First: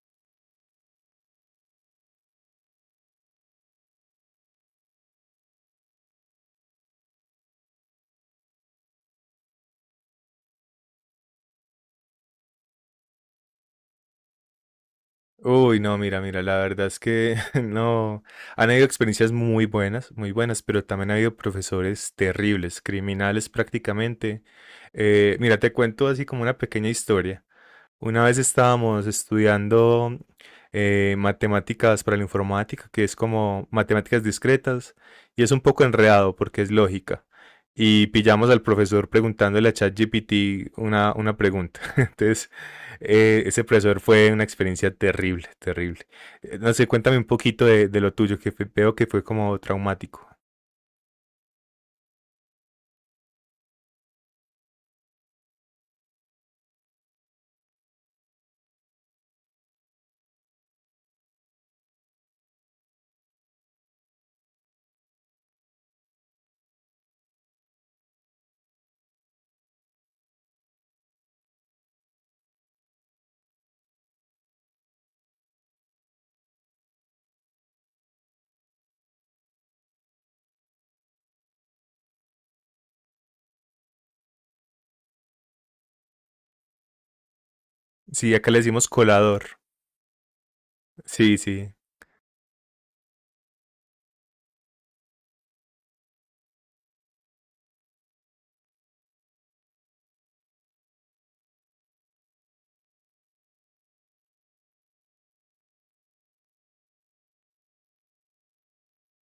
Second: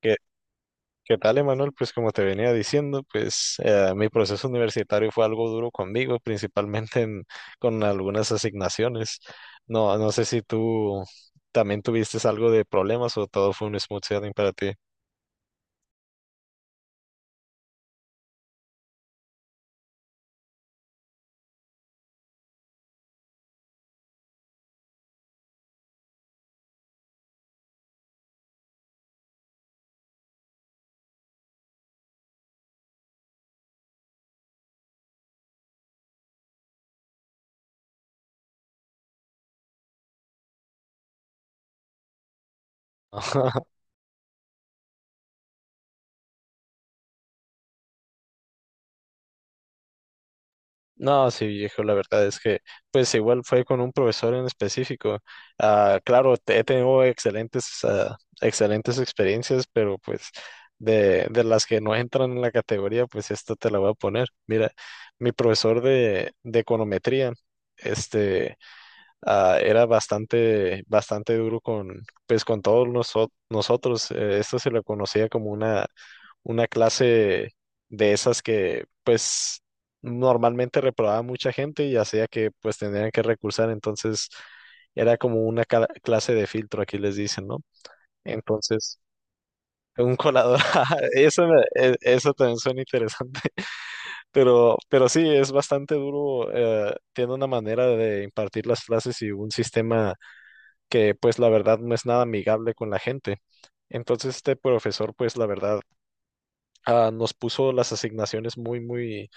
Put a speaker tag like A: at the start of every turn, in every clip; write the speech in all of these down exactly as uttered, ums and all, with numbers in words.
A: ¿Qué, qué tal, Emanuel? Pues como te venía diciendo, pues eh, mi proceso universitario fue algo duro conmigo, principalmente en- con algunas asignaciones. No, no sé si tú también tuviste algo de problemas o todo fue un smooth sailing para ti.
B: Uy, no, mira, mira, la verdad es que no, han habido experiencias muy buenas, muy buenas, pero también ha habido profesores terribles, criminales prácticamente. Eh, mira, te cuento así como una pequeña historia. Una vez estábamos estudiando eh, matemáticas para la informática, que es como matemáticas discretas, y es un poco enredado porque es lógica. Y pillamos al profesor preguntándole a ChatGPT una, una pregunta. Entonces, eh, ese profesor fue una experiencia terrible, terrible. Eh, No sé, cuéntame un poquito de, de lo tuyo, que fue- veo que fue como traumático.
A: No, sí, viejo, la verdad es que, pues igual fue con un profesor en específico. Ah, claro, te- he tenido excelentes, ah, excelentes experiencias, pero pues de, de las que no entran en la categoría, pues esta te la voy a poner. Mira, mi profesor de, de econometría, este, ah, era bastante, bastante duro con, pues con todos noso- nosotros. Eh, esto se lo conocía como una una clase de esas que pues normalmente reprobaba mucha gente y hacía que pues tendrían que recursar, entonces era como una cla- clase de filtro, aquí les dicen, ¿no?
B: Sí, acá le decimos
A: Entonces,
B: colador.
A: un colador,
B: Sí,
A: eso, me-
B: sí.
A: e- eso también suena interesante. pero, pero sí, es bastante duro, eh, tiene una manera de impartir las clases y un sistema que pues la verdad no es nada amigable con la gente. Entonces este profesor pues la verdad, ah, nos puso las asignaciones muy, muy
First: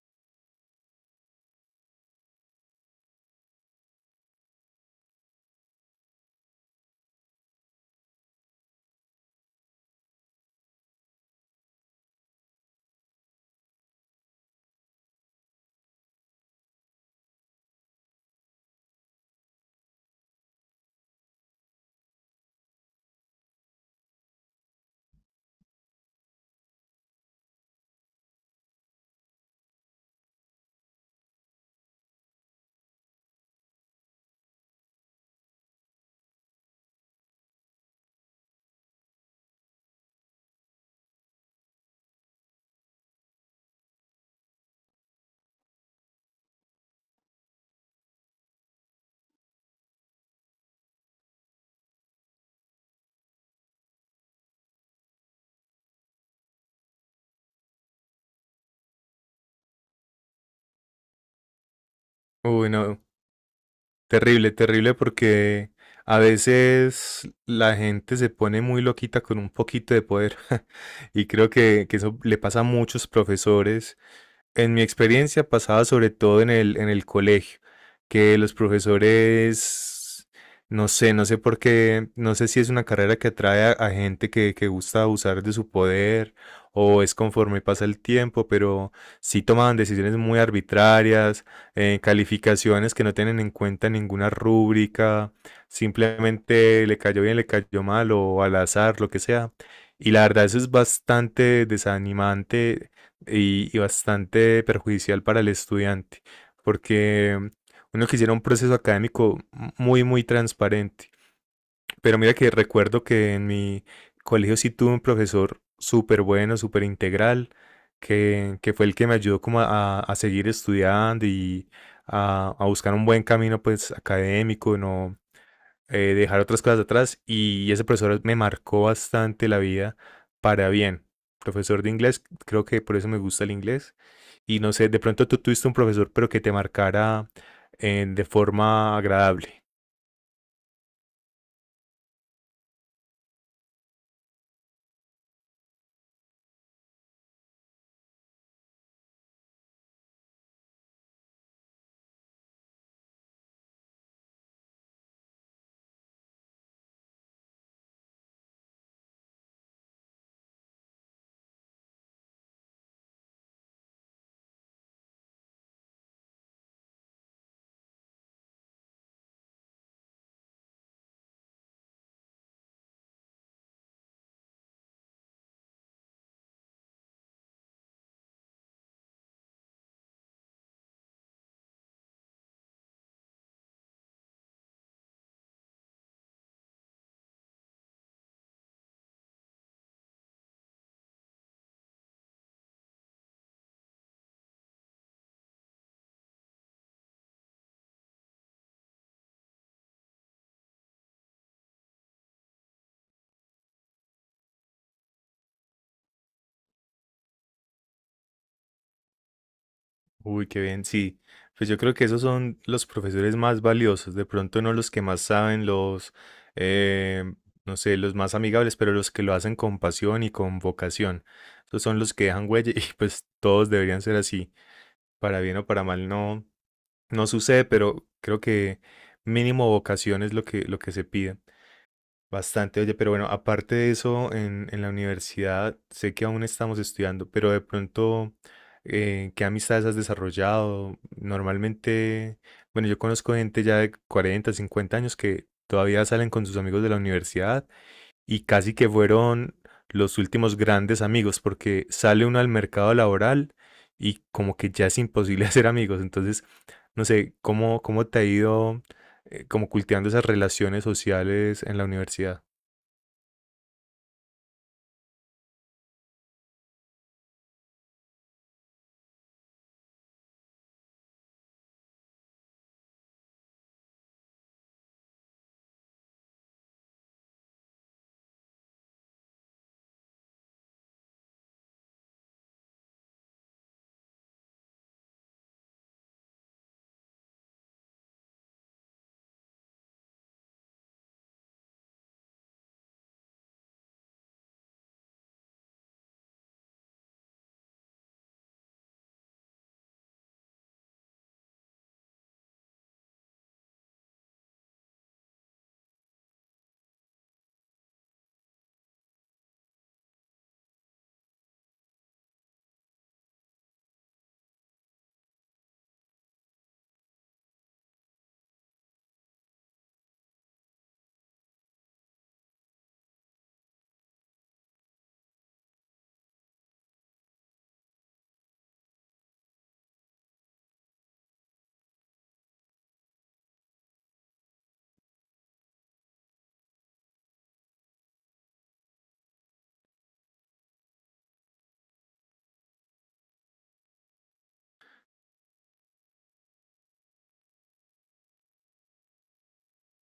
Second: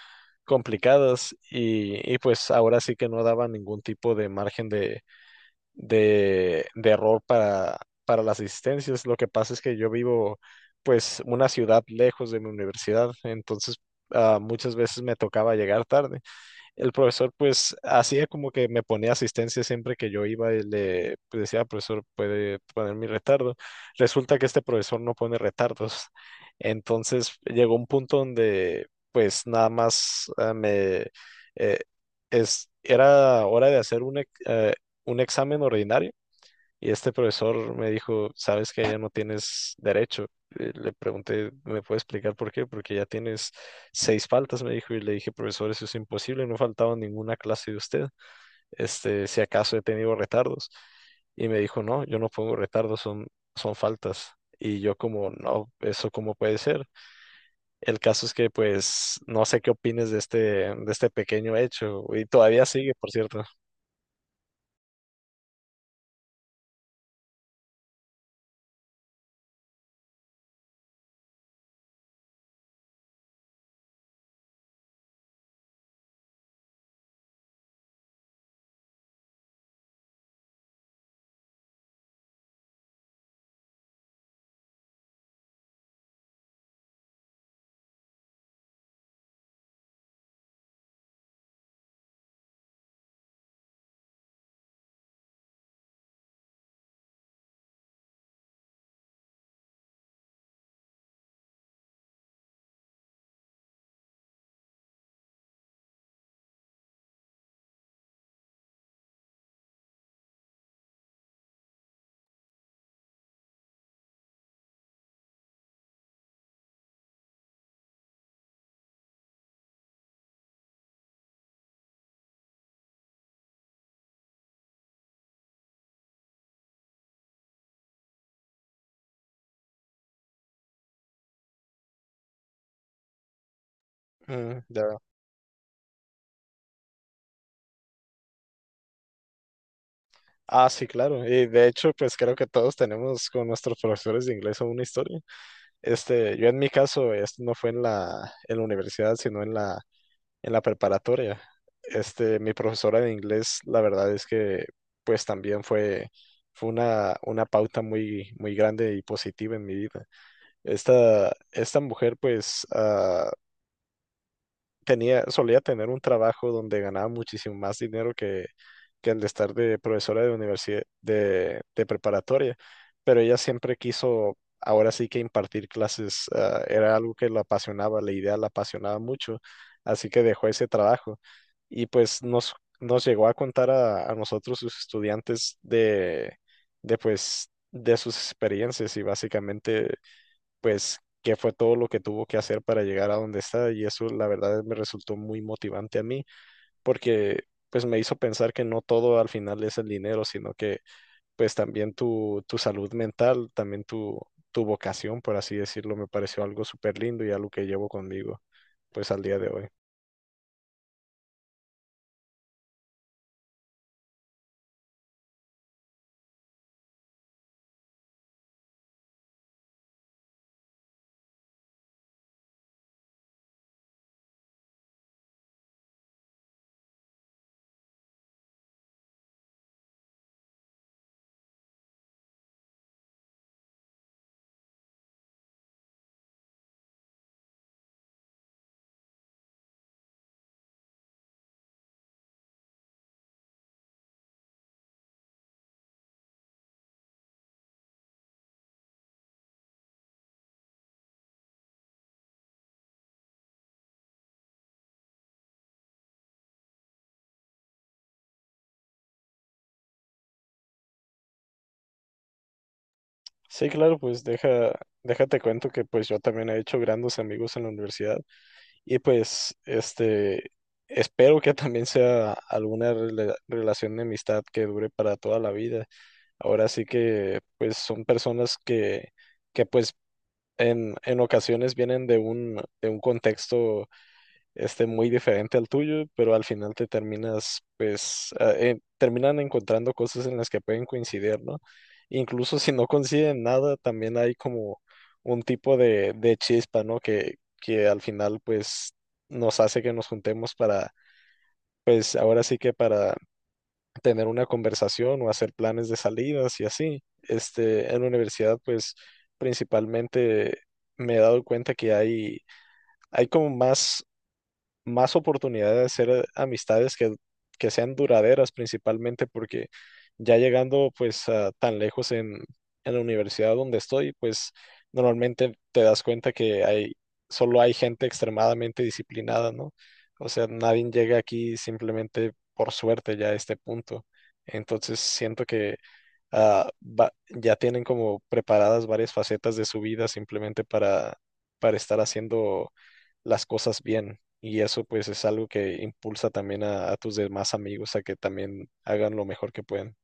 A: complicadas y, y pues ahora sí que no daba ningún tipo de margen de, de, de error para, para las asistencias. Lo que pasa es que yo vivo pues una ciudad lejos de mi universidad, entonces, ah, muchas veces me tocaba llegar tarde. El profesor pues hacía como que me ponía asistencia siempre que yo iba y le pues decía, "Ah, profesor, puede poner mi retardo". Resulta que este profesor no pone retardos. Entonces llegó un punto donde pues nada más, ah, me... eh, es, era hora de hacer un, ex- eh, un examen ordinario. Y este profesor me dijo, "¿Sabes que ya no tienes derecho?". Eh, Le pregunté, "¿Me puede explicar por qué?". "Porque ya tienes seis faltas", me dijo, y le dije, "Profesor, eso es imposible, no he faltado a ninguna clase de usted, este, si acaso he tenido retardos". Y me dijo, "No, yo no pongo retardos, son, son faltas". Y yo como, "No, eso cómo puede ser". El caso es que pues no sé qué opines de este, de este pequeño hecho, y todavía
B: Uy,
A: sigue,
B: no.
A: por cierto.
B: Terrible, terrible porque a veces la gente se pone muy loquita con un poquito de poder y creo que, que eso le pasa a muchos profesores. En mi experiencia pasaba sobre todo en el, en el colegio, que los profesores, no sé, no sé por qué, no sé si es una carrera que atrae a, a gente que, que gusta abusar de su poder o es conforme pasa el tiempo, pero sí tomaban decisiones muy arbitrarias, eh, calificaciones que no tienen en cuenta ninguna rúbrica, simplemente le cayó bien, le cayó mal o al azar, lo que sea. Y la verdad eso es bastante desanimante y, y bastante perjudicial para el estudiante, porque uno quisiera un proceso académico muy, muy transparente. Pero mira que recuerdo que en mi colegio sí tuve un profesor súper bueno, súper integral, que, que fue el que me ayudó como a, a seguir estudiando y a, a buscar un buen camino pues académico, no, eh, dejar otras cosas atrás y ese profesor me marcó bastante la vida para bien. Profesor de inglés, creo que por eso me gusta el inglés. Y
A: Mm,
B: no sé,
A: ya.
B: de pronto tú tuviste un profesor, pero que te marcara eh, de forma agradable.
A: Ah, sí, claro. Y de hecho, pues creo que todos tenemos con nuestros profesores de inglés una historia. Este, yo en mi caso, esto no fue en la, en la universidad, sino en la, en la preparatoria. Este, mi profesora de inglés, la verdad es que, pues también fue, fue una, una pauta muy, muy grande y positiva en mi vida. Esta, esta mujer, pues, ah, tenía, solía tener un trabajo donde ganaba muchísimo más dinero que, que el de estar de profesora de universidad, de, de preparatoria, pero ella siempre quiso, ahora sí que impartir clases, ah, era algo que la apasionaba, la idea la apasionaba mucho, así que dejó ese trabajo y pues nos, nos llegó a contar a, a nosotros, sus estudiantes, de, de pues, de sus experiencias y básicamente pues qué fue todo lo que tuvo que hacer para llegar a donde está y eso la verdad me resultó muy motivante a mí porque pues me hizo pensar que no todo al final es el dinero, sino que pues también tu, tu salud mental, también tu, tu vocación, por así decirlo, me pareció algo súper lindo y algo que llevo conmigo pues al día de hoy.
B: Uy, qué bien, sí. Pues yo creo que esos son los profesores más valiosos, de pronto no los que más saben, los, eh, no sé, los más amigables, pero los que lo hacen con pasión y con vocación. Esos son los que dejan huella y pues todos deberían ser así, para bien o para mal, no, no sucede, pero creo que mínimo vocación es lo que, lo que se pide. Bastante, oye, pero bueno, aparte de eso, en, en la universidad sé que aún estamos estudiando, pero de pronto, eh, ¿qué amistades has desarrollado? Normalmente, bueno, yo conozco gente ya de cuarenta, cincuenta años que todavía salen con sus amigos de la universidad y casi que fueron los últimos grandes amigos, porque sale uno al mercado laboral y como que ya es imposible hacer amigos. Entonces, no sé, ¿cómo, ¿cómo te ha ido eh, como cultivando esas relaciones sociales en la universidad?
A: Sí, claro, pues deja, déjate cuento que pues yo también he hecho grandes amigos en la universidad. Y pues, este, espero que también sea alguna rela- relación de amistad que dure para toda la vida. Ahora sí que, pues, son personas que, que pues, en, en ocasiones vienen de un, de un contexto este muy diferente al tuyo, pero al final te terminas, pues, a- eh, terminan encontrando cosas en las que pueden coincidir, ¿no? Incluso si no coinciden nada, también hay como un tipo de, de chispa, ¿no? Que, que al final, pues, nos hace que nos juntemos para, pues, ahora sí que para tener una conversación o hacer planes de salidas y así. Este, en la universidad, pues, principalmente me he dado cuenta que hay hay como más más oportunidad de hacer amistades que, que sean duraderas principalmente porque ya llegando pues a tan lejos en, en la universidad donde estoy, pues normalmente te das cuenta que hay, solo hay gente extremadamente disciplinada, ¿no? O sea, nadie llega aquí simplemente por suerte ya a este punto. Entonces siento que ah, va- ya tienen como preparadas varias facetas de su vida simplemente para, para estar haciendo las cosas bien. Y eso pues es algo que impulsa también a, a tus demás amigos a que también hagan lo mejor que pueden.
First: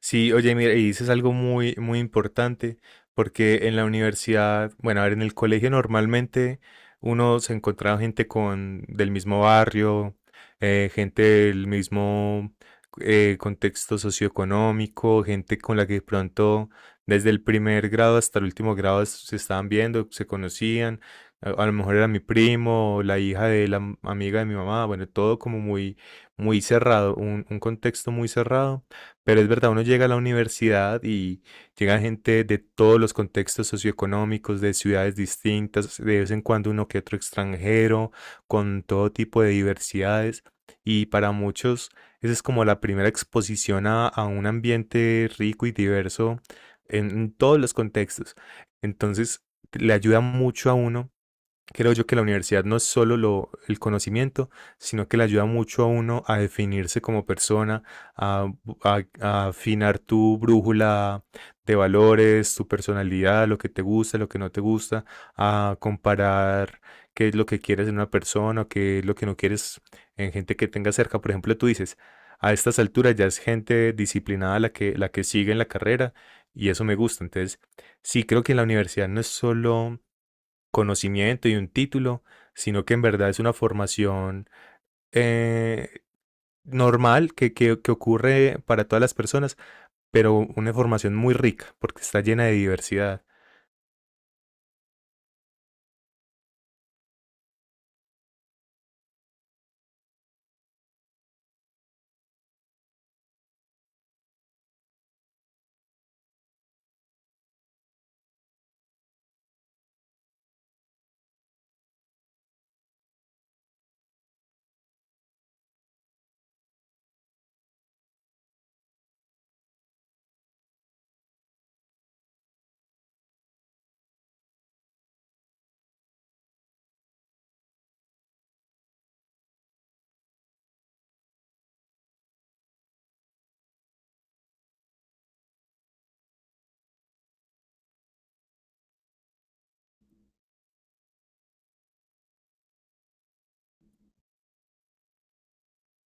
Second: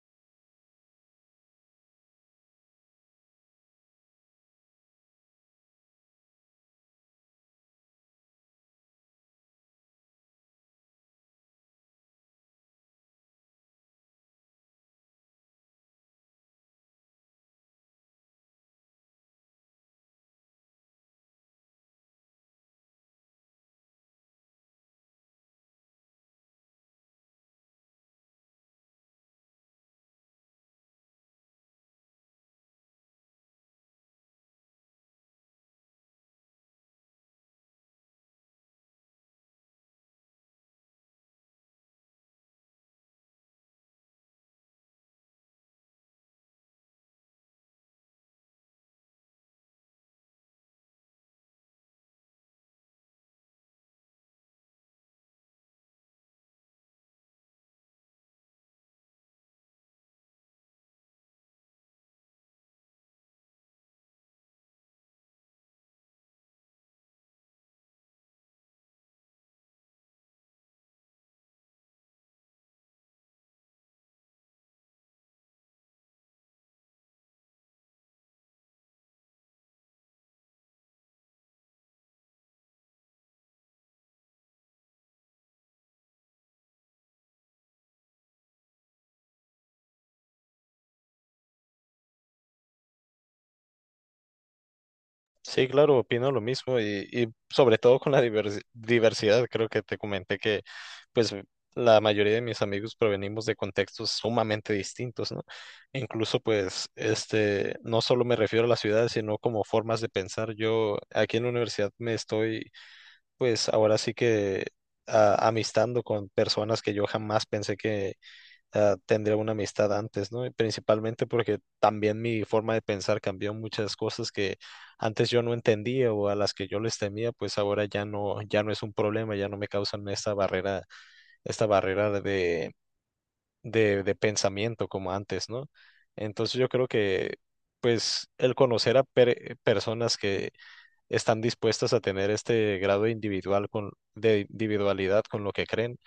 B: Sí, oye, mira, y dices algo muy, muy importante, porque en la universidad, bueno, a ver, en el colegio normalmente uno se encontraba gente con del mismo barrio, eh, gente del mismo eh, contexto socioeconómico, gente con la que de pronto desde el primer grado hasta el último grado es- se estaban viendo, se conocían, a, a lo mejor era mi primo, o la hija de la m- amiga de mi mamá, bueno, todo como muy, muy cerrado, un un contexto muy cerrado. Pero es verdad, uno llega a la universidad y llega gente de todos los contextos socioeconómicos, de ciudades distintas, de vez en cuando uno que otro extranjero, con todo tipo de diversidades. Y para muchos, esa es como la primera exposición a, a un ambiente rico y diverso en, en todos los contextos. Entonces, le ayuda mucho a uno. Creo yo que la universidad no es solo lo, el conocimiento, sino que le ayuda mucho a uno a definirse como persona, a, bu- a- a afinar tu brújula de valores, tu personalidad, lo que te gusta, lo que no te gusta, a comparar qué es lo que quieres en una persona, qué es lo que no quieres en gente que tengas cerca. Por ejemplo, tú dices, a estas alturas ya es gente disciplinada la que, la que sigue en la carrera y eso me gusta. Entonces, sí, creo que la universidad no es solo conocimiento y un título, sino que en verdad es una formación eh, normal que, que, que ocurre para todas las personas, pero una formación muy rica porque está llena de diversidad.
A: Sí, claro, opino lo mismo y, y sobre todo con la diversi- diversidad. Creo que te comenté que pues la mayoría de mis amigos provenimos de contextos sumamente distintos, ¿no? Incluso pues este, no solo me refiero a la ciudad, sino como formas de pensar. Yo aquí en la universidad me estoy pues ahora sí que, ah, amistando con personas que yo jamás pensé que, ah, tendría una amistad antes, ¿no? Y principalmente porque también mi forma de pensar cambió muchas cosas que antes yo no entendía o a las que yo les temía, pues ahora ya no, ya no es un problema, ya no me causan esta barrera, esta barrera de, de, de pensamiento como antes, ¿no? Entonces yo creo que pues el conocer a per- personas que están dispuestas a tener este grado individual con, de individualidad con lo que creen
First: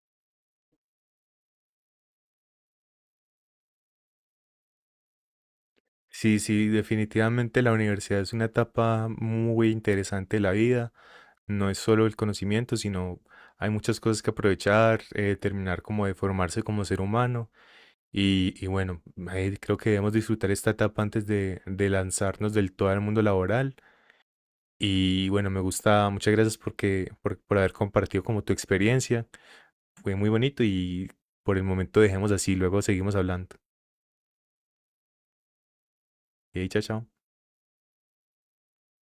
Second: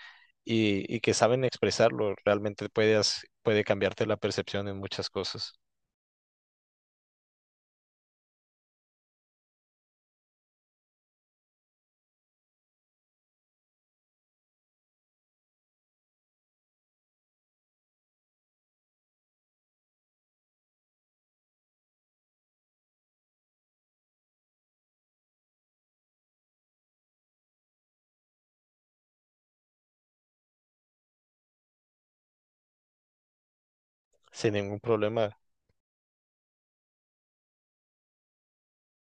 A: y, y que saben expresarlo, realmente puedes, puede cambiarte la percepción en muchas cosas
B: Sí, sí, definitivamente la universidad es una etapa muy interesante de la vida. No es solo el conocimiento, sino hay muchas cosas que aprovechar, eh, terminar como de formarse como ser humano. Y, y bueno, ahí creo que debemos disfrutar esta etapa antes de, de lanzarnos del todo al mundo laboral. Y bueno, me gusta, muchas gracias porque, por, por haber compartido como tu experiencia. Fue muy bonito y por el momento dejemos así, luego seguimos hablando.
A: sin ningún problema.
B: Y chao, chao.